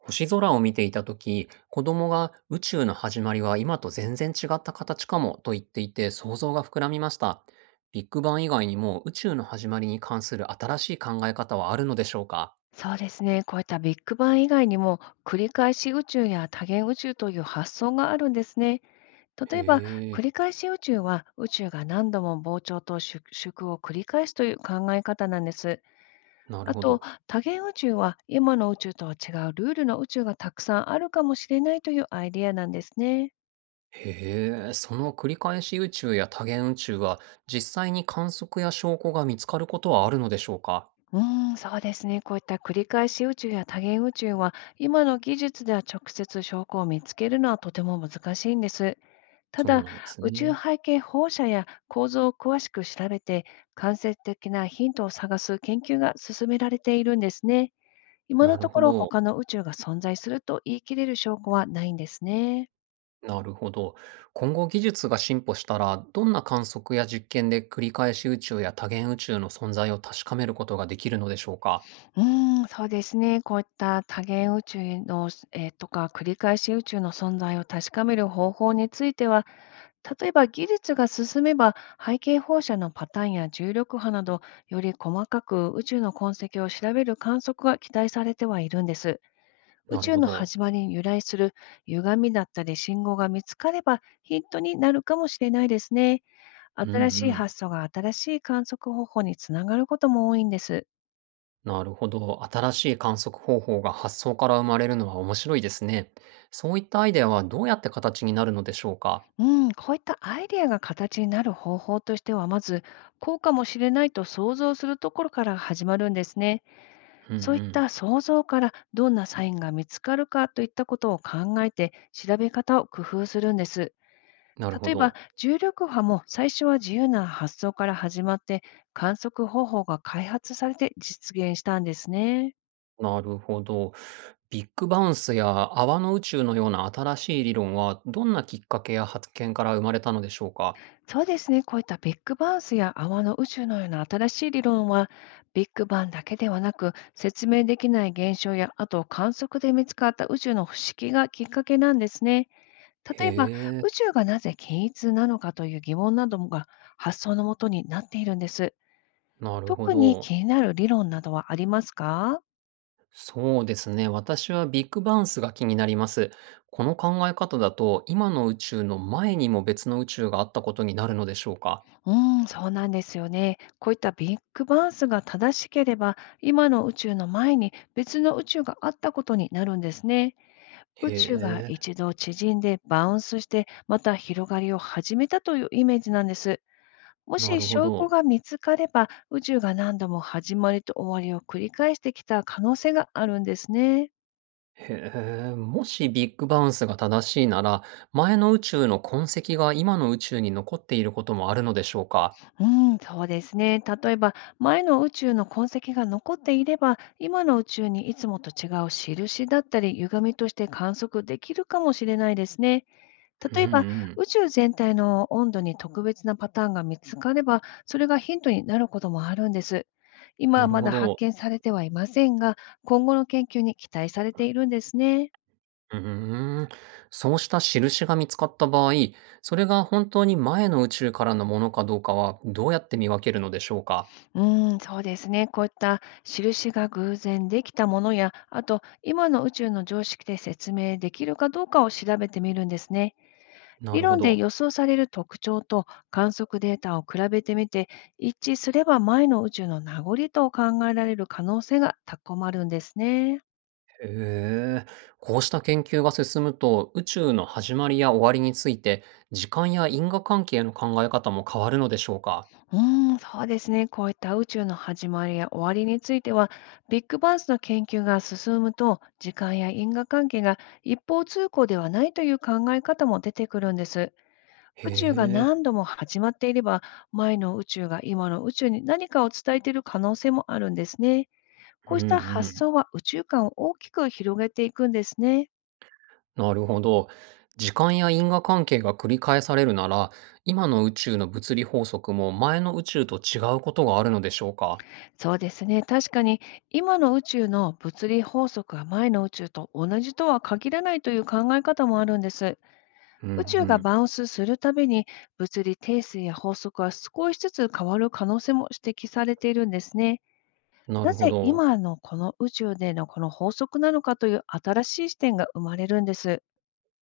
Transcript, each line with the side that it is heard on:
right: 星空を見ていた時、子供が宇宙の始まりは今と全然違った形かもと言っていて想像が膨らみました。ビッグバン以外にも宇宙の始まりに関する新しい考え方はあるのでしょうか？
left: そうですね。こういったビッグバン以外にも、繰り返し宇宙や多元宇宙という発想があるんですね。
right: へ
left: 例えば、繰
right: え、
left: り返し宇宙は宇宙が何度も膨張と縮縮を繰り返すという考え方なんです。
right: なる
left: あ
right: ほ
left: と、
right: ど。
left: 多元宇宙は今の宇宙とは違うルールの宇宙がたくさんあるかもしれないというアイデアなんですね。
right: へえ、その繰り返し宇宙や多元宇宙は実際に観測や証拠が見つかることはあるのでしょうか？
left: うーん、そうですね。こういった繰り返し宇宙や多元宇宙は、今の技術では直接証拠を見つけるのはとても難しいんです。た
right: そう
left: だ、
right: なんです
left: 宇宙
right: ね。
left: 背景放射や構造を詳しく調べて、間接的なヒントを探す研究が進められているんですね。今
right: な
left: の
right: る
left: と
right: ほ
left: ころ、
right: ど。
left: 他の宇宙が存在すると言い切れる証拠はないんですね。
right: なるほど。今後技術が進歩したら、どんな観測や実験で繰り返し宇宙や多元宇宙の存在を確かめることができるのでしょうか？
left: うーん、そうですね。こういった多元宇宙の、とか繰り返し宇宙の存在を確かめる方法については、例えば技術が進めば、背景放射のパターンや重力波など、より細かく宇宙の痕跡を調べる観測が期待されてはいるんです。宇
right: なる
left: 宙
right: ほ
left: の
right: ど。
left: 始まりに由来する歪みだったり信号が見つかれば、ヒントになるかもしれないですね。
right: うんう
left: 新しい
right: ん。
left: 発想が新しい観測方法につながることも多いんです。
right: なるほど。新しい観測方法が発想から生まれるのは面白いですね。そういったアイデアはどうやって形になるのでしょうか？
left: うん、こういったアイデアが形になる方法としては、まず、こうかもしれないと想像するところから始まるんですね。
right: うんう
left: そういっ
right: ん。
left: た想像から、どんなサインが見つかるかといったことを考えて、調べ方を工夫するんです。
right: なるほ
left: 例えば
right: ど。
left: 重力波も、最初は自由な発想から始まって、観測方法が開発されて実現したんですね。
right: なるほど。ビッグバウンスや泡の宇宙のような新しい理論は、どんなきっかけや発見から生まれたのでしょうか？
left: そうですね、こういったビッグバンスや泡の宇宙のような新しい理論は、ビッグバンだけではなく説明できない現象や、あと観測で見つかった宇宙の不思議がきっかけなんですね。
right: へ
left: 例えば、宇
right: え。
left: 宙がなぜ均一なのかという疑問などが発想のもとになっているんです。
right: なるほ
left: 特に
right: ど。
left: 気になる理論などはありますか？
right: そうですね。私はビッグバウンスが気になります。この考え方だと、今の宇宙の前にも別の宇宙があったことになるのでしょうか？
left: うん、そうなんですよね。こういったビッグバンスが正しければ、今の宇宙の前に別の宇宙があったことになるんですね。
right: へ
left: 宇宙が
right: え、
left: 一度縮んでバウンスして、また広がりを始めたというイメージなんです。も
right: な
left: し
right: るほ
left: 証拠
right: ど。
left: が見つかれば、宇宙が何度も始まりと終わりを繰り返してきた可能性があるんですね。
right: へえ、もしビッグバウンスが正しいなら、前の宇宙の痕跡が今の宇宙に残っていることもあるのでしょうか？
left: うん、そうですね。例えば、前の宇宙の痕跡が残っていれば、今の宇宙にいつもと違う印だったり、歪みとして観測できるかもしれないですね。
right: うん
left: 例
right: う
left: えば、
right: ん。
left: 宇宙全体の温度に特別なパターンが見つかれば、それがヒントになることもあるんです。今は
right: なる
left: ま
right: ほ
left: だ発
right: ど。
left: 見されてはいませんが、今後の研究に期待されているんですね。
right: うーん、そうした印が見つかった場合、それが本当に前の宇宙からのものかどうかはどうやって見分けるのでしょうか？
left: うーん、そうですね。こういった印が偶然できたものや、あと今の宇宙の常識で説明できるかどうかを調べてみるんですね。
right: な
left: 理
right: るほ
left: 論で
right: ど。
left: 予想される特徴と観測データを比べてみて、一致すれば前の宇宙の名残と考えられる可能性が高まるんですね。
right: へえ。こうした研究が進むと、宇宙の始まりや終わりについて、時間や因果関係の考え方も変わるのでしょうか？
left: うーん、そうですね。こういった宇宙の始まりや終わりについては、ビッグバンスの研究が進むと、時間や因果関係が一方通行ではないという考え方も出てくるんです。
right: へ
left: 宇宙が
right: え。
left: 何度も始まっていれば、前の宇宙が今の宇宙に何かを伝えている可能性もあるんですね。
right: う
left: こう
right: んう
left: した発
right: ん。
left: 想は宇宙観を大きく広げていくんですね。
right: なるほど。時間や因果関係が繰り返されるなら、今の宇宙の物理法則も前の宇宙と違うことがあるのでしょうか？
left: そうですね。確かに、今の宇宙の物理法則は前の宇宙と同じとは限らないという考え方もあるんです。
right: うんう
left: 宇宙が
right: ん。
left: バウンスするたびに、物理定数や法則は少しずつ変わる可能性も指摘されているんですね。
right: な
left: な
right: るほ
left: ぜ
right: ど。
left: 今のこの宇宙でのこの法則なのかという新しい視点が生まれるんです。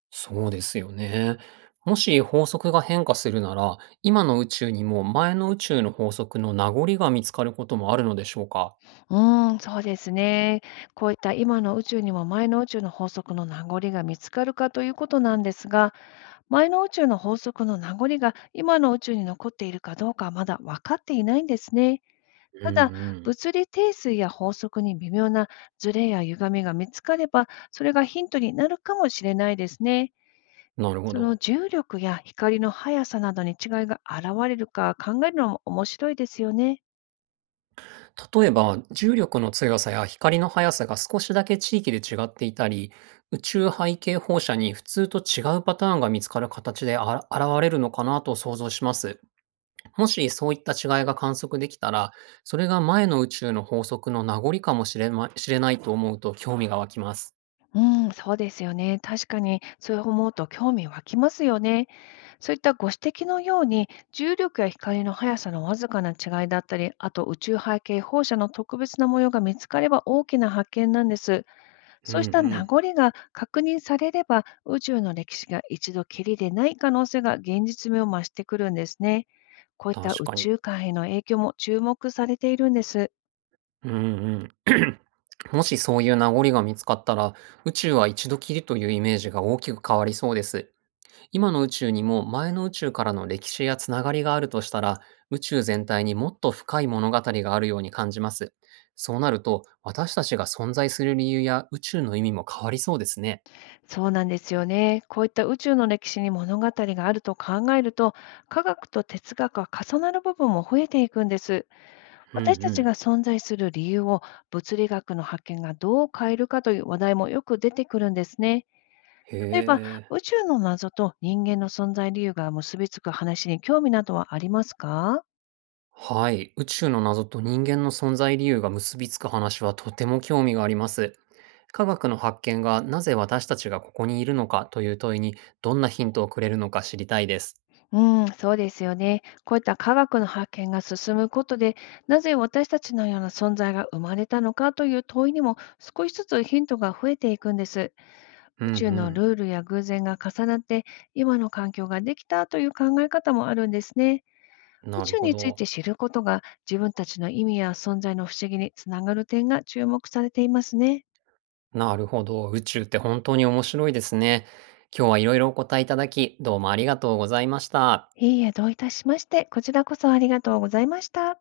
right: そうですよね。もし法則が変化するなら、今の宇宙にも前の宇宙の法則の名残が見つかることもあるのでしょうか？
left: うーん、そうですね。こういった今の宇宙にも前の宇宙の法則の名残が見つかるかということなんですが、前の宇宙の法則の名残が今の宇宙に残っているかどうかは、まだ分かっていないんですね。
right: うん
left: ただ、
right: うん。
left: 物理定数や法則に微妙なズレや歪みが見つかれば、それがヒントになるかもしれないですね。
right: なるほ
left: その、
right: ど。
left: 重力や光の速さなどに違いが現れるか考えるのも面白いですよね。
right: 例えば、重力の強さや光の速さが少しだけ地域で違っていたり、宇宙背景放射に普通と違うパターンが見つかる形であ現れるのかなと想像します。もしそういった違いが観測できたら、それが前の宇宙の法則の名残かもしれましれないと思うと興味が湧きます。
left: うん、そうですよね。確かに、そう思うと興味湧きますよね。そういったご指摘のように、重力や光の速さのわずかな違いだったり、あと宇宙背景放射の特別な模様が見つかれば大きな発見なんです。
right: うん
left: そ
right: う
left: うした名
right: ん。
left: 残が確認されれば、宇宙の歴史が一度きりでない可能性が現実味を増してくるんですね。こういった
right: 確
left: 宇
right: かに。
left: 宙間への影響も注目されているんです。
right: うんうん。もしそういう名残が見つかったら、宇宙は一度きりというイメージが大きく変わりそうです。今の宇宙にも前の宇宙からの歴史やつながりがあるとしたら、宇宙全体にもっと深い物語があるように感じます。そうなると、私たちが存在する理由や宇宙の意味も変わりそうですね。
left: そうなんですよね。こういった宇宙の歴史に物語があると考えると、科学と哲学が重なる部分も増えていくんです。
right: うんう
left: 私たちが
right: ん。
left: 存在する理由を物理学の発見がどう変えるかという話題もよく出てくるんですね。
right: へ
left: 例えば、
right: え。
left: 宇宙の謎と人間の存在理由が結びつく話に興味などはありますか？
right: はい。宇宙の謎と人間の存在理由が結びつく話はとても興味があります。科学の発見がなぜ私たちがここにいるのかという問いにどんなヒントをくれるのか知りたいです。
left: うん、そうですよね。こういった科学の発見が進むことで、なぜ私たちのような存在が生まれたのかという問いにも、少しずつヒントが増えていくんです。
right: うん
left: 宇
right: う
left: 宙の
right: ん。
left: ルールや偶然が重なって、今の環境ができたという考え方もあるんですね。宇
right: なる
left: 宙
right: ほ
left: につい
right: ど。
left: て知ることが、自分たちの意味や存在の不思議につながる点が注目されていますね。
right: なるほど。宇宙って本当に面白いですね。今日はいろいろお答えいただき、どうもありがとうございました。
left: いいえ、どういたしまして。こちらこそありがとうございました。